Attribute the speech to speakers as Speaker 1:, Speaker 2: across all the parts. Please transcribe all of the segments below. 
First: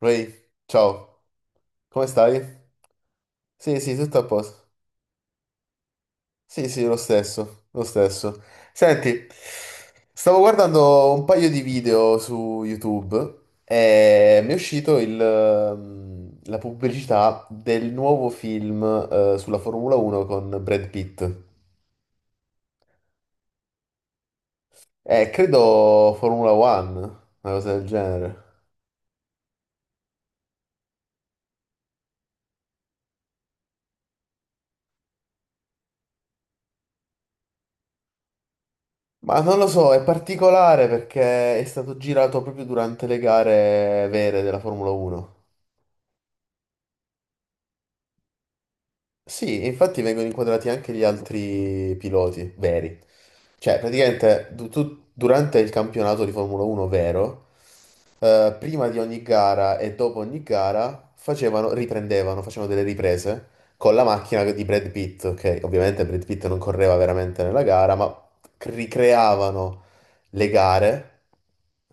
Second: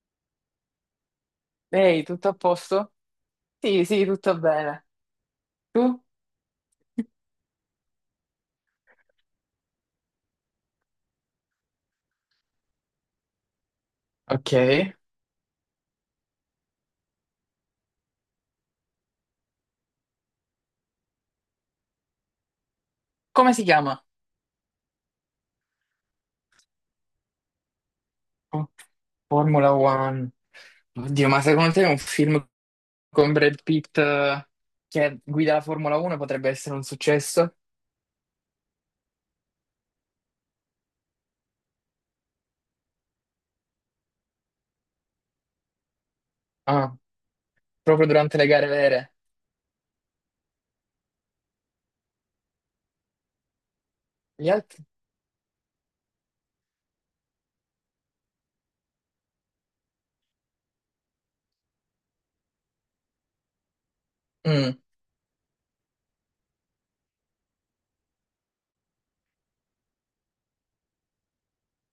Speaker 1: Ray, ciao,
Speaker 2: Ehi,
Speaker 1: come
Speaker 2: tutto a
Speaker 1: stai?
Speaker 2: posto?
Speaker 1: Sì,
Speaker 2: Sì,
Speaker 1: sì,
Speaker 2: sì,
Speaker 1: tutto a
Speaker 2: tutto
Speaker 1: posto.
Speaker 2: bene. Tu?
Speaker 1: Sì, sì, lo stesso, lo stesso. Senti, stavo guardando un paio di video su YouTube e mi
Speaker 2: Ok.
Speaker 1: è uscito la pubblicità del nuovo film, sulla Formula 1 con Brad Pitt.
Speaker 2: Come si chiama?
Speaker 1: Credo Formula One, una cosa del genere.
Speaker 2: Formula One. Oddio, ma secondo te un film con Brad Pitt che guida la Formula 1 potrebbe essere un successo?
Speaker 1: Ma non lo so, è particolare perché è stato girato proprio durante le gare vere della Formula 1.
Speaker 2: Ah, proprio durante le gare vere.
Speaker 1: Sì, e infatti vengono inquadrati anche gli altri piloti veri. Cioè, praticamente
Speaker 2: Gli altri?
Speaker 1: durante il campionato di Formula 1 vero, prima di ogni gara e dopo ogni gara facevano, riprendevano, facevano delle riprese con la macchina di
Speaker 2: Mm,
Speaker 1: Brad Pitt, che ovviamente Brad Pitt non correva veramente nella gara, ma ricreavano le gare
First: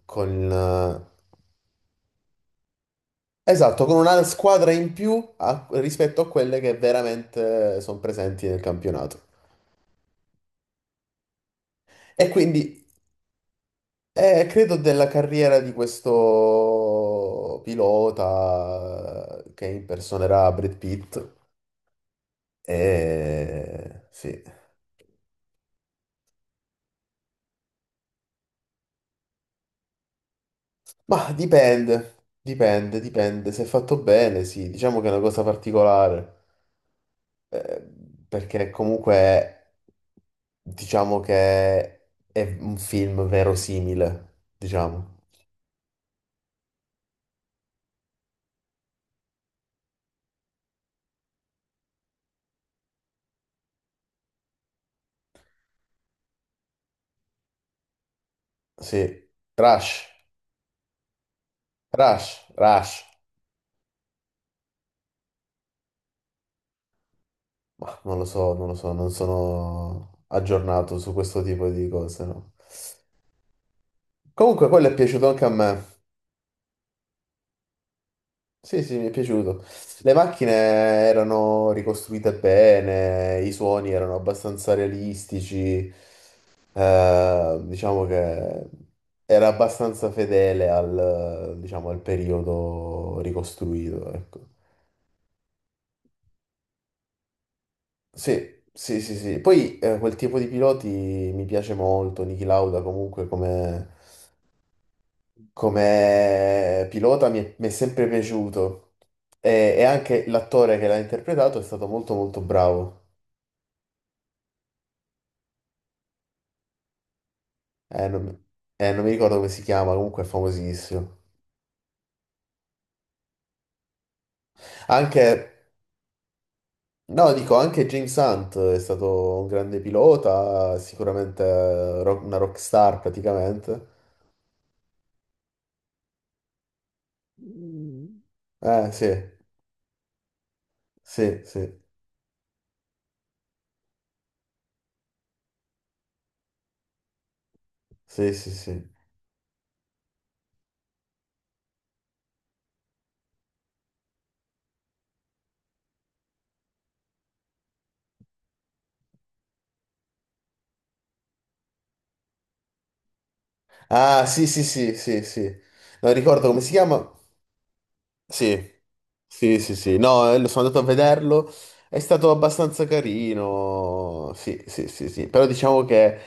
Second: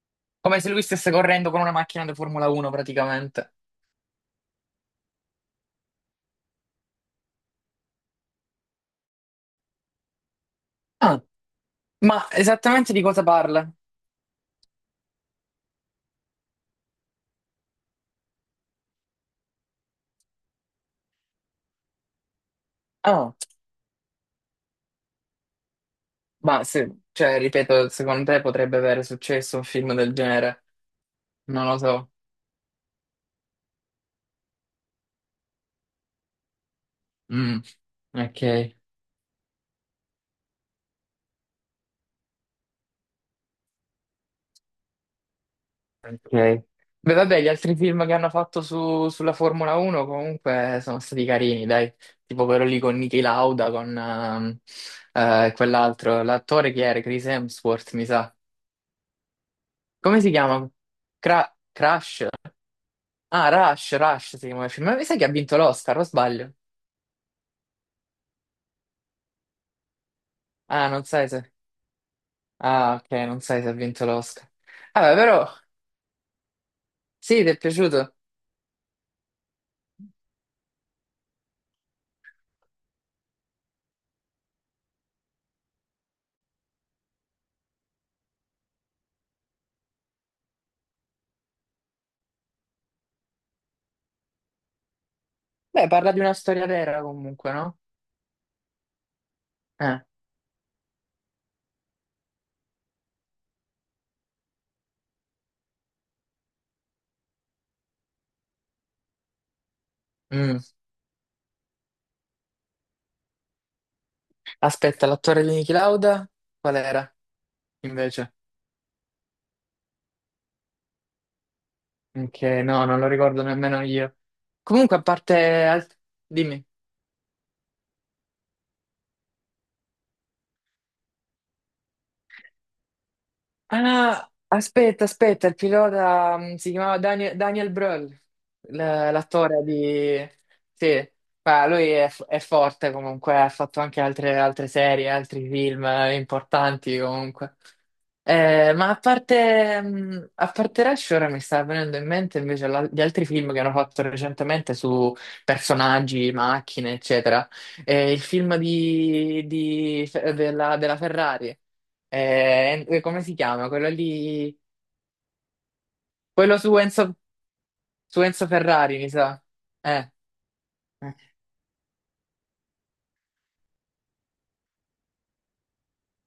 Speaker 1: con...
Speaker 2: Come se lui stesse
Speaker 1: eh,
Speaker 2: correndo con una macchina da Formula 1 praticamente.
Speaker 1: Esatto, con una squadra in più rispetto a quelle che veramente sono presenti nel campionato.
Speaker 2: Ah, ma
Speaker 1: E quindi
Speaker 2: esattamente di cosa parla?
Speaker 1: credo della carriera di questo pilota che impersonerà Brad Pitt.
Speaker 2: Ah,
Speaker 1: Sì.
Speaker 2: ma se, cioè, ripeto, secondo te potrebbe avere successo un film del genere?
Speaker 1: Ma
Speaker 2: Non lo so.
Speaker 1: dipende, dipende, dipende. Se è fatto bene, sì, diciamo che è una cosa particolare.
Speaker 2: Mm,
Speaker 1: eh, Perché
Speaker 2: ok,
Speaker 1: comunque diciamo che è un film verosimile, diciamo.
Speaker 2: ok. Beh, vabbè, gli altri film che hanno fatto sulla Formula 1 comunque sono stati carini, dai. Tipo quello lì con Niki Lauda, con quell'altro, l'attore che era, Chris Hemsworth, mi sa.
Speaker 1: Sì. Rush,
Speaker 2: Come si chiama? Crash?
Speaker 1: Rush, Rush.
Speaker 2: Ah, Rush, Rush si chiama il film. Ma mi sa che ha vinto l'Oscar, o sbaglio?
Speaker 1: Bah, non lo so, non lo so, non sono
Speaker 2: Ah,
Speaker 1: aggiornato
Speaker 2: non
Speaker 1: su
Speaker 2: sai
Speaker 1: questo
Speaker 2: se...
Speaker 1: tipo di cose, no.
Speaker 2: Ah, ok, non sai se ha vinto l'Oscar.
Speaker 1: Comunque, quello è
Speaker 2: Vabbè,
Speaker 1: piaciuto anche
Speaker 2: però,
Speaker 1: a me.
Speaker 2: sì, ti è piaciuto?
Speaker 1: Sì, sì, mi è piaciuto. Le macchine erano ricostruite bene, i suoni erano abbastanza realistici, diciamo che era abbastanza fedele diciamo, al periodo ricostruito, ecco.
Speaker 2: Beh, parla di una storia vera comunque, no?
Speaker 1: Sì, sì, sì, sì. Poi
Speaker 2: Eh.
Speaker 1: quel tipo di piloti mi piace molto, Niki Lauda comunque come pilota mi è sempre piaciuto e anche
Speaker 2: Mm.
Speaker 1: l'attore che l'ha interpretato è stato molto molto bravo.
Speaker 2: Aspetta, l'attore di Niki Lauda? Qual era,
Speaker 1: Eh, non,
Speaker 2: invece?
Speaker 1: mi Non mi ricordo come si chiama, comunque è famosissimo.
Speaker 2: Che no, non lo ricordo nemmeno io. Comunque, a
Speaker 1: Anche,
Speaker 2: parte... Dimmi.
Speaker 1: no, dico, anche James Hunt è stato un grande pilota, sicuramente una rockstar
Speaker 2: Ah,
Speaker 1: praticamente.
Speaker 2: no, aspetta, aspetta, il pilota si chiamava Daniel Brühl,
Speaker 1: Mm. Sì,
Speaker 2: l'attore di... Sì,
Speaker 1: sì,
Speaker 2: ma
Speaker 1: sì,
Speaker 2: lui è, è forte comunque, ha fatto anche altre serie, altri film importanti comunque.
Speaker 1: sì, sì,
Speaker 2: Ma
Speaker 1: sì.
Speaker 2: a parte Rush, ora mi sta venendo in mente invece gli altri film che hanno fatto recentemente su personaggi, macchine, eccetera. Il film della Ferrari. Come si chiama? Quello
Speaker 1: Ah, sì,
Speaker 2: lì,
Speaker 1: sì, sì, sì, sì. Non ricordo
Speaker 2: quello
Speaker 1: come si
Speaker 2: su
Speaker 1: chiama.
Speaker 2: Enzo, su Enzo
Speaker 1: Sì,
Speaker 2: Ferrari, mi sa.
Speaker 1: sì, sì, sì,
Speaker 2: Eh.
Speaker 1: no, lo sono andato a
Speaker 2: Eh.
Speaker 1: vederlo, è stato abbastanza carino, sì, sì, sì, sì, però diciamo che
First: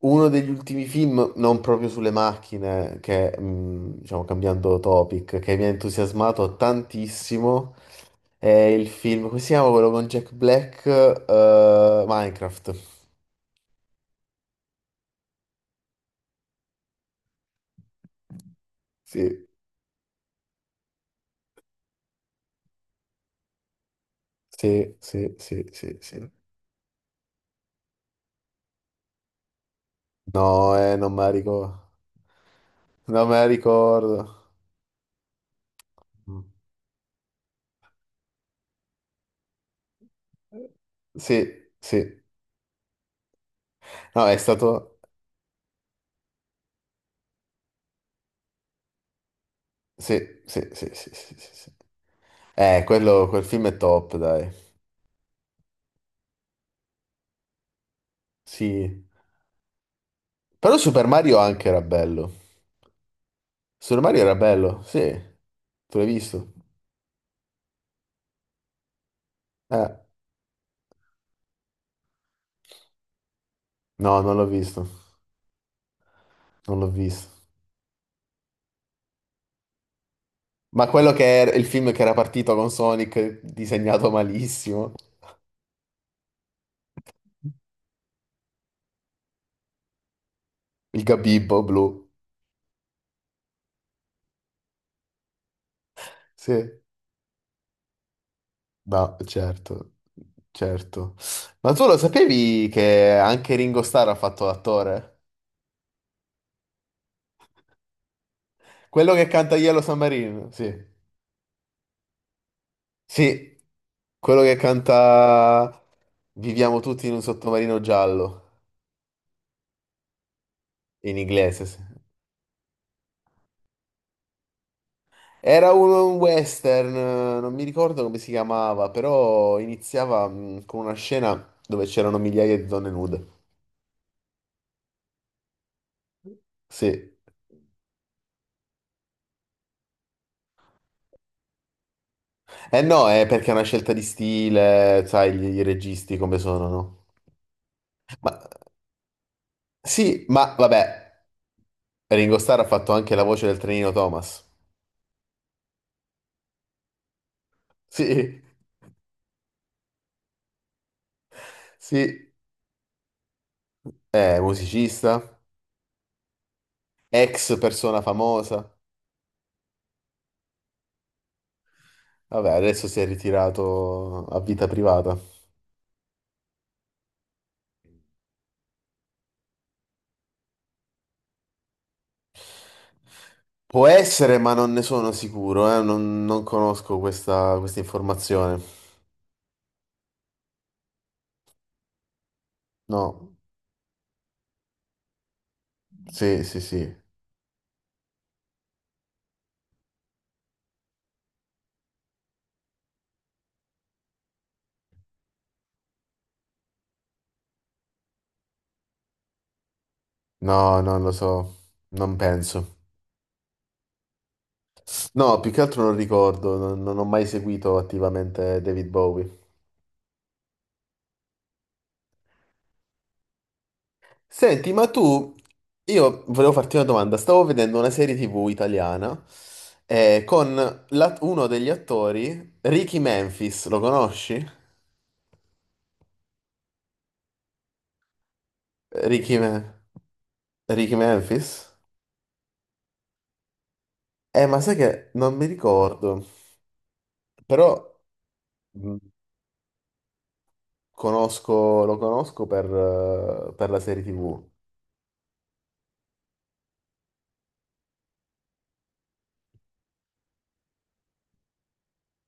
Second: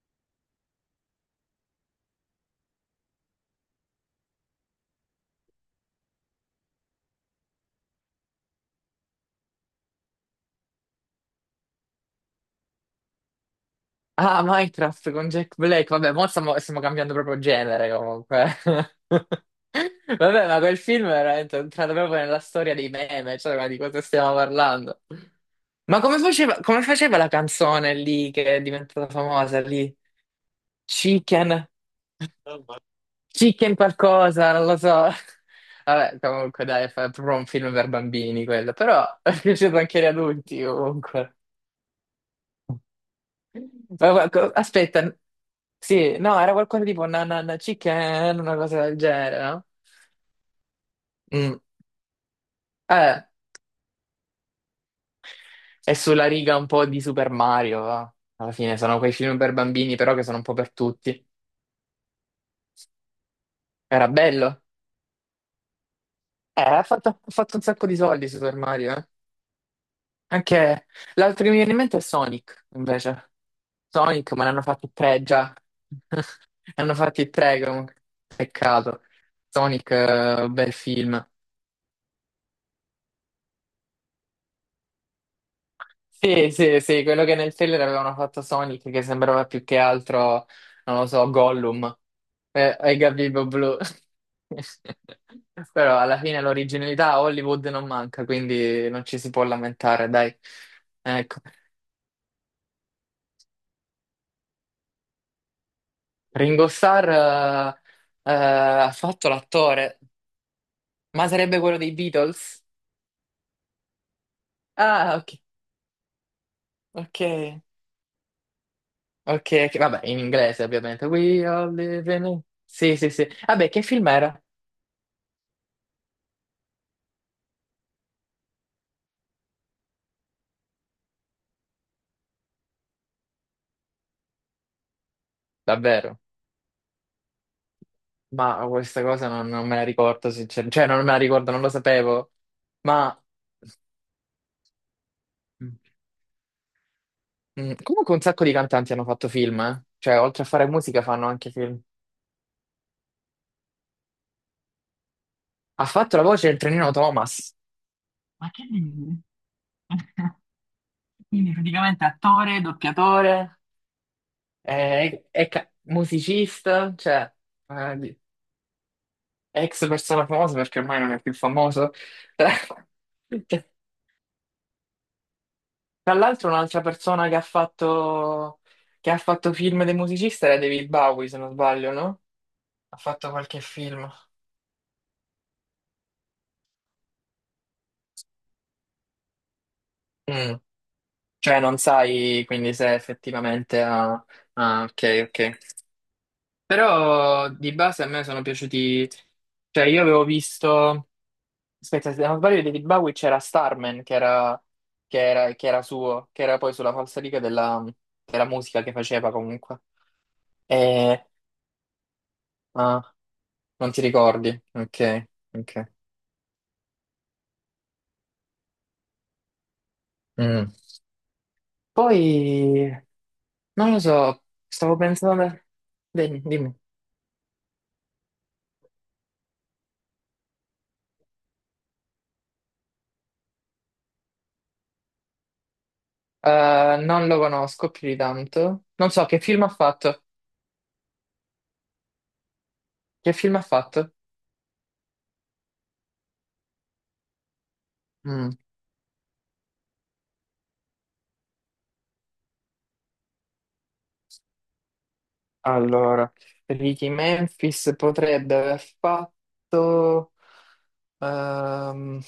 Speaker 1: uno degli ultimi film, non proprio sulle macchine, che, diciamo, cambiando topic, che mi ha entusiasmato tantissimo, è il film, come si chiama quello con Jack Black, Minecraft,
Speaker 2: Ah, Minecraft con Jack Black. Vabbè, mo stiamo cambiando proprio genere comunque.
Speaker 1: sì,
Speaker 2: Vabbè, ma quel film è veramente entrato proprio nella storia dei meme, cioè, ma di cosa stiamo
Speaker 1: sì,
Speaker 2: parlando?
Speaker 1: sì, sì, sì,
Speaker 2: Ma come
Speaker 1: sì,
Speaker 2: faceva, come faceva la canzone lì che è diventata famosa lì?
Speaker 1: no, non me la
Speaker 2: Chicken,
Speaker 1: ricordo, non me la
Speaker 2: Chicken
Speaker 1: ricordo.
Speaker 2: qualcosa, non lo so. Vabbè,
Speaker 1: Mm.
Speaker 2: comunque dai, è proprio un film per bambini quello, però è piaciuto anche agli adulti comunque.
Speaker 1: Sì, sì.
Speaker 2: Ma
Speaker 1: No, è stato.
Speaker 2: aspetta, sì, no, era qualcosa tipo nanana chicken, una cosa del genere, no?
Speaker 1: Sì, sì, sì, sì, sì, sì,
Speaker 2: Mm.
Speaker 1: sì. Eh,
Speaker 2: Eh,
Speaker 1: quello, quel film è top, dai.
Speaker 2: è sulla riga un po' di Super Mario, va. Alla fine sono
Speaker 1: Sì.
Speaker 2: quei film per bambini, però che sono un po' per
Speaker 1: Però Super
Speaker 2: tutti.
Speaker 1: Mario anche era bello. Super
Speaker 2: Era
Speaker 1: Mario era
Speaker 2: bello.
Speaker 1: bello, sì. Tu l'hai visto?
Speaker 2: Ha fatto un sacco di soldi Super Mario, eh.
Speaker 1: Eh,
Speaker 2: Anche l'altro che mi viene in mente è Sonic, invece.
Speaker 1: no,
Speaker 2: Sonic,
Speaker 1: non
Speaker 2: ma
Speaker 1: l'ho
Speaker 2: ne hanno
Speaker 1: visto.
Speaker 2: fatti tre già.
Speaker 1: Non
Speaker 2: Ne
Speaker 1: l'ho
Speaker 2: hanno fatti
Speaker 1: visto.
Speaker 2: tre, comunque. Peccato. Sonic, bel
Speaker 1: Ma quello che
Speaker 2: film.
Speaker 1: era il film che era partito con Sonic, disegnato malissimo.
Speaker 2: Sì, sì, sì, quello che nel trailer avevano fatto Sonic, che sembrava più che altro, non
Speaker 1: Il
Speaker 2: lo so,
Speaker 1: Gabibbo
Speaker 2: Gollum
Speaker 1: blu.
Speaker 2: e Gabibbo Blu. Però alla fine
Speaker 1: Sì.
Speaker 2: l'originalità a Hollywood non manca, quindi non
Speaker 1: No,
Speaker 2: ci si può
Speaker 1: certo.
Speaker 2: lamentare, dai.
Speaker 1: Certo.
Speaker 2: Ecco.
Speaker 1: Ma tu lo sapevi che anche Ringo Starr ha fatto l'attore?
Speaker 2: Ringo Starr ha
Speaker 1: Quello che
Speaker 2: fatto
Speaker 1: canta Yellow
Speaker 2: l'attore,
Speaker 1: Submarine, sì.
Speaker 2: ma sarebbe quello dei Beatles?
Speaker 1: Sì, quello che
Speaker 2: Ah, ok,
Speaker 1: canta viviamo tutti in un
Speaker 2: ok,
Speaker 1: sottomarino giallo,
Speaker 2: ok, ok, vabbè, in inglese ovviamente.
Speaker 1: in
Speaker 2: We
Speaker 1: inglese.
Speaker 2: all
Speaker 1: Sì.
Speaker 2: live in... Sì, sì, sì. Vabbè, che film era?
Speaker 1: Era un western, non mi ricordo come si chiamava, però iniziava con una scena dove c'erano migliaia di donne nude.
Speaker 2: Davvero?
Speaker 1: Sì.
Speaker 2: Ma questa cosa non me la ricordo, sinceramente. Cioè, non me la ricordo, non lo sapevo.
Speaker 1: Eh no,
Speaker 2: Ma
Speaker 1: è perché è una scelta di stile, sai, i
Speaker 2: mm,
Speaker 1: registi come sono, no?
Speaker 2: Comunque un
Speaker 1: Ma
Speaker 2: sacco di cantanti hanno fatto film, eh. Cioè,
Speaker 1: sì,
Speaker 2: oltre a
Speaker 1: ma
Speaker 2: fare musica
Speaker 1: vabbè,
Speaker 2: fanno anche film.
Speaker 1: Ringo Starr ha fatto anche la voce del trenino Thomas.
Speaker 2: Ha fatto la voce del trenino Thomas.
Speaker 1: Sì,
Speaker 2: Ma che dici? Quindi praticamente
Speaker 1: sì,
Speaker 2: attore, doppiatore.
Speaker 1: è
Speaker 2: È,
Speaker 1: musicista.
Speaker 2: è musicista, cioè,
Speaker 1: Ex
Speaker 2: eh,
Speaker 1: persona
Speaker 2: di-
Speaker 1: famosa.
Speaker 2: ex persona famosa perché ormai non è più famoso.
Speaker 1: Vabbè, adesso si è ritirato a vita privata.
Speaker 2: Tra l'altro un'altra persona che ha fatto film dei musicisti era David Bowie, se non sbaglio, no? Ha fatto qualche
Speaker 1: Può
Speaker 2: film.
Speaker 1: essere, ma non ne sono sicuro, non conosco questa informazione.
Speaker 2: Mm. Cioè non sai quindi se
Speaker 1: No,
Speaker 2: effettivamente ha... Ah, ok, ok.
Speaker 1: sì, sì, sì.
Speaker 2: Però di base a me sono piaciuti... Cioè io avevo visto... Aspetta, se non sbaglio di David Bowie c'era Starman, che era suo, che era poi sulla falsariga della musica che faceva comunque.
Speaker 1: No, non lo
Speaker 2: E...
Speaker 1: so. Non penso.
Speaker 2: ah, non ti ricordi? Ok,
Speaker 1: No, più che altro
Speaker 2: ok.
Speaker 1: non ricordo, non ho mai seguito attivamente David Bowie.
Speaker 2: Mm. Poi, non lo so,
Speaker 1: Senti,
Speaker 2: stavo pensando...
Speaker 1: io
Speaker 2: Dimmi,
Speaker 1: volevo
Speaker 2: dimmi.
Speaker 1: farti una domanda. Stavo vedendo una serie TV italiana con uno degli attori, Ricky Memphis, lo conosci?
Speaker 2: Non lo conosco più di tanto. Non so
Speaker 1: Ricky
Speaker 2: che
Speaker 1: Me.
Speaker 2: film ha fatto.
Speaker 1: Ricky Memphis?
Speaker 2: Che film ha fatto?
Speaker 1: Ma sai che non mi ricordo, però
Speaker 2: Mm.
Speaker 1: mh, lo conosco per la serie TV.
Speaker 2: Allora, Ricky Memphis potrebbe aver fatto... ehm,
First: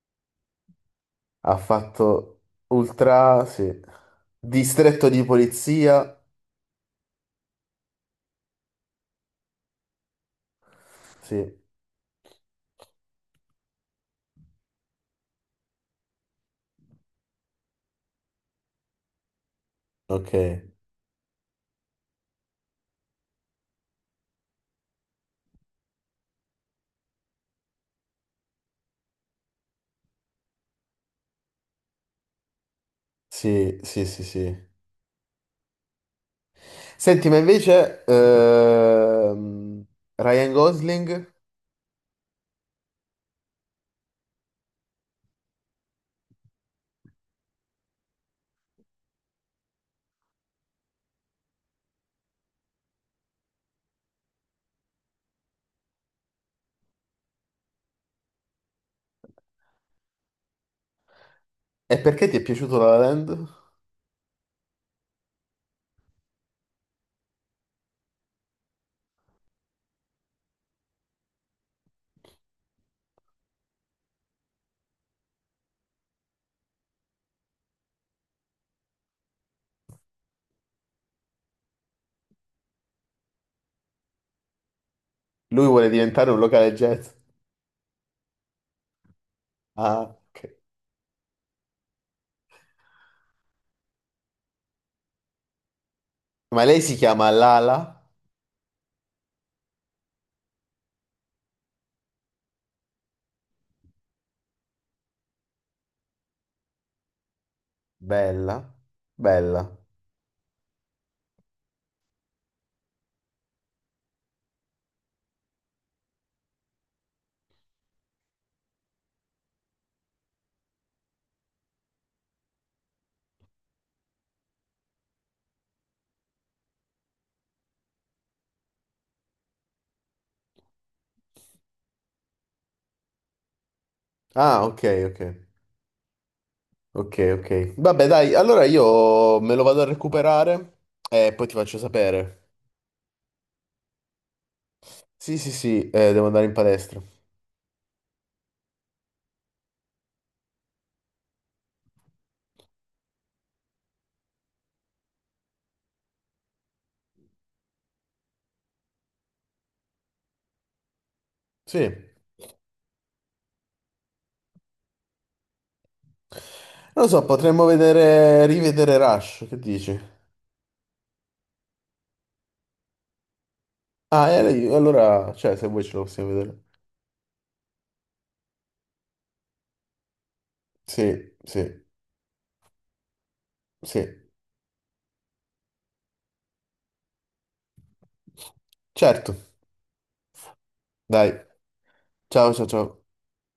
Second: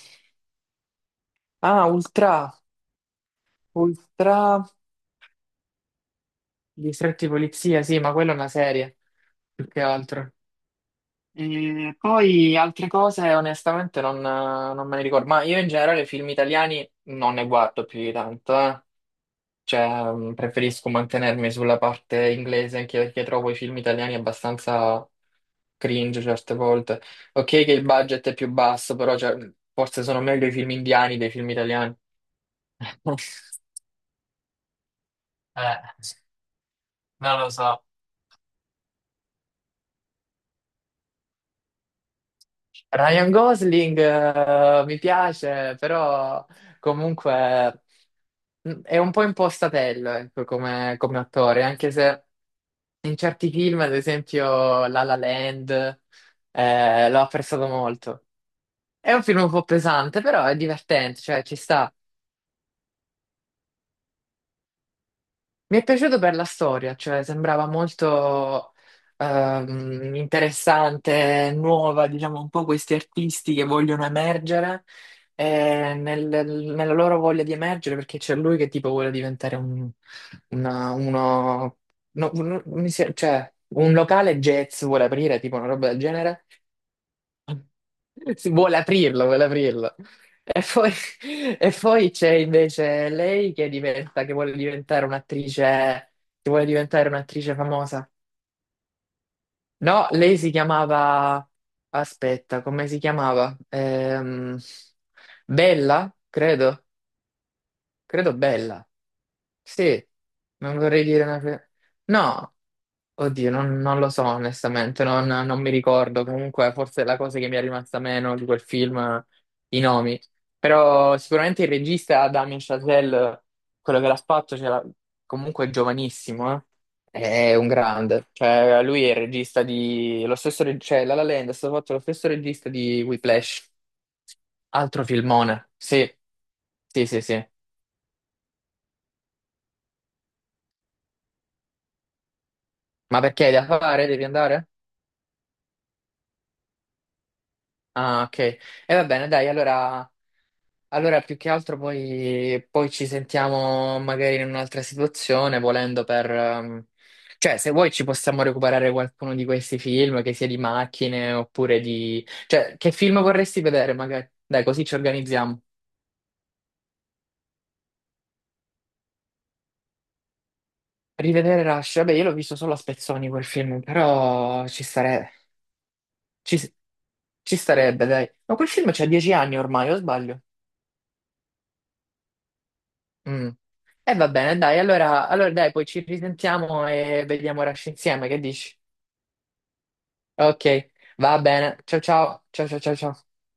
Speaker 1: Ha
Speaker 2: ah,
Speaker 1: fatto
Speaker 2: Ultra.
Speaker 1: Ultra, sì.
Speaker 2: Ultra...
Speaker 1: Distretto di polizia,
Speaker 2: Distretti di polizia, sì, ma quella è una serie, più che altro.
Speaker 1: sì.
Speaker 2: E poi altre cose onestamente non me ne ricordo, ma io in generale film italiani non ne guardo più di tanto, eh. Cioè
Speaker 1: Ok,
Speaker 2: preferisco mantenermi sulla parte inglese anche perché trovo i film italiani abbastanza cringe certe volte. Ok che il budget è più basso, però cioè, forse sono meglio i film indiani dei film italiani.
Speaker 1: sì, sì, sì, sì.
Speaker 2: Eh,
Speaker 1: Senti, ma
Speaker 2: non lo so.
Speaker 1: invece Ryan Gosling.
Speaker 2: Ryan Gosling mi piace, però comunque. È un po' impostatello, ecco, come attore, anche se in certi film, ad esempio La La Land, l'ho apprezzato molto. È un film un po' pesante, però è divertente, cioè ci sta.
Speaker 1: E perché ti è piaciuto La La Land?
Speaker 2: Mi è piaciuto per la storia, cioè sembrava molto interessante, nuova, diciamo un po' questi artisti che vogliono emergere nella loro voglia di emergere perché c'è lui che tipo vuole diventare una- uno, no, cioè, un locale jazz vuole aprire, tipo
Speaker 1: Lui
Speaker 2: una roba
Speaker 1: vuole
Speaker 2: del
Speaker 1: diventare un
Speaker 2: genere
Speaker 1: locale jazz.
Speaker 2: si vuole aprirlo, vuole aprirlo.
Speaker 1: Ah, ok.
Speaker 2: E poi, e poi c'è invece lei che diventa, che vuole diventare un'attrice, che
Speaker 1: Ma
Speaker 2: vuole
Speaker 1: lei si
Speaker 2: diventare
Speaker 1: chiama
Speaker 2: un'attrice
Speaker 1: Lala?
Speaker 2: famosa. No, lei si chiamava, aspetta, come si chiamava? Bella, credo. Credo
Speaker 1: Bella,
Speaker 2: bella.
Speaker 1: bella.
Speaker 2: Sì, non vorrei dire una... no, oddio, non lo so onestamente, non mi ricordo. Comunque, forse è la cosa che mi è rimasta meno di quel film, i nomi. Però sicuramente il regista Damien Chazelle, quello che l'ha fatto, comunque è giovanissimo, eh. È un grande. Cioè, lui è il regista di... Lo stesso cioè, La La Land è stato fatto lo stesso regista di Whiplash.
Speaker 1: Ah, ok,
Speaker 2: Altro
Speaker 1: ok,
Speaker 2: filmone. Sì, sì, sì,
Speaker 1: ok,
Speaker 2: sì.
Speaker 1: ok. Vabbè, dai, allora io me lo vado a recuperare e poi ti faccio sapere.
Speaker 2: Ma perché hai da fare? Devi andare?
Speaker 1: Sì, sì, sì, devo andare in palestra.
Speaker 2: Ah, ok. E va bene, dai, allora più che altro poi ci sentiamo magari in un'altra situazione, volendo per... cioè, se vuoi ci possiamo recuperare qualcuno di questi film, che sia di macchine oppure
Speaker 1: Sì.
Speaker 2: di... Cioè, che film vorresti vedere magari? Dai, così ci organizziamo.
Speaker 1: Non lo so, potremmo vedere, rivedere Rush, che dici?
Speaker 2: Rivedere Rush. Vabbè, io l'ho visto solo a spezzoni quel film,
Speaker 1: Ah, e
Speaker 2: però
Speaker 1: allora, cioè, se vuoi ce lo possiamo
Speaker 2: ci
Speaker 1: vedere.
Speaker 2: ci starebbe, dai. Ma quel film c'ha 10 anni ormai, o sbaglio?
Speaker 1: Sì, sì,
Speaker 2: Mm.
Speaker 1: sì.
Speaker 2: E va bene, dai, allora dai, poi ci risentiamo e vediamo Rush insieme, che dici?
Speaker 1: Certo,
Speaker 2: Ok, va
Speaker 1: dai.
Speaker 2: bene. Ciao ciao,
Speaker 1: Ciao, ciao,
Speaker 2: ciao ciao ciao
Speaker 1: ciao.
Speaker 2: ciao.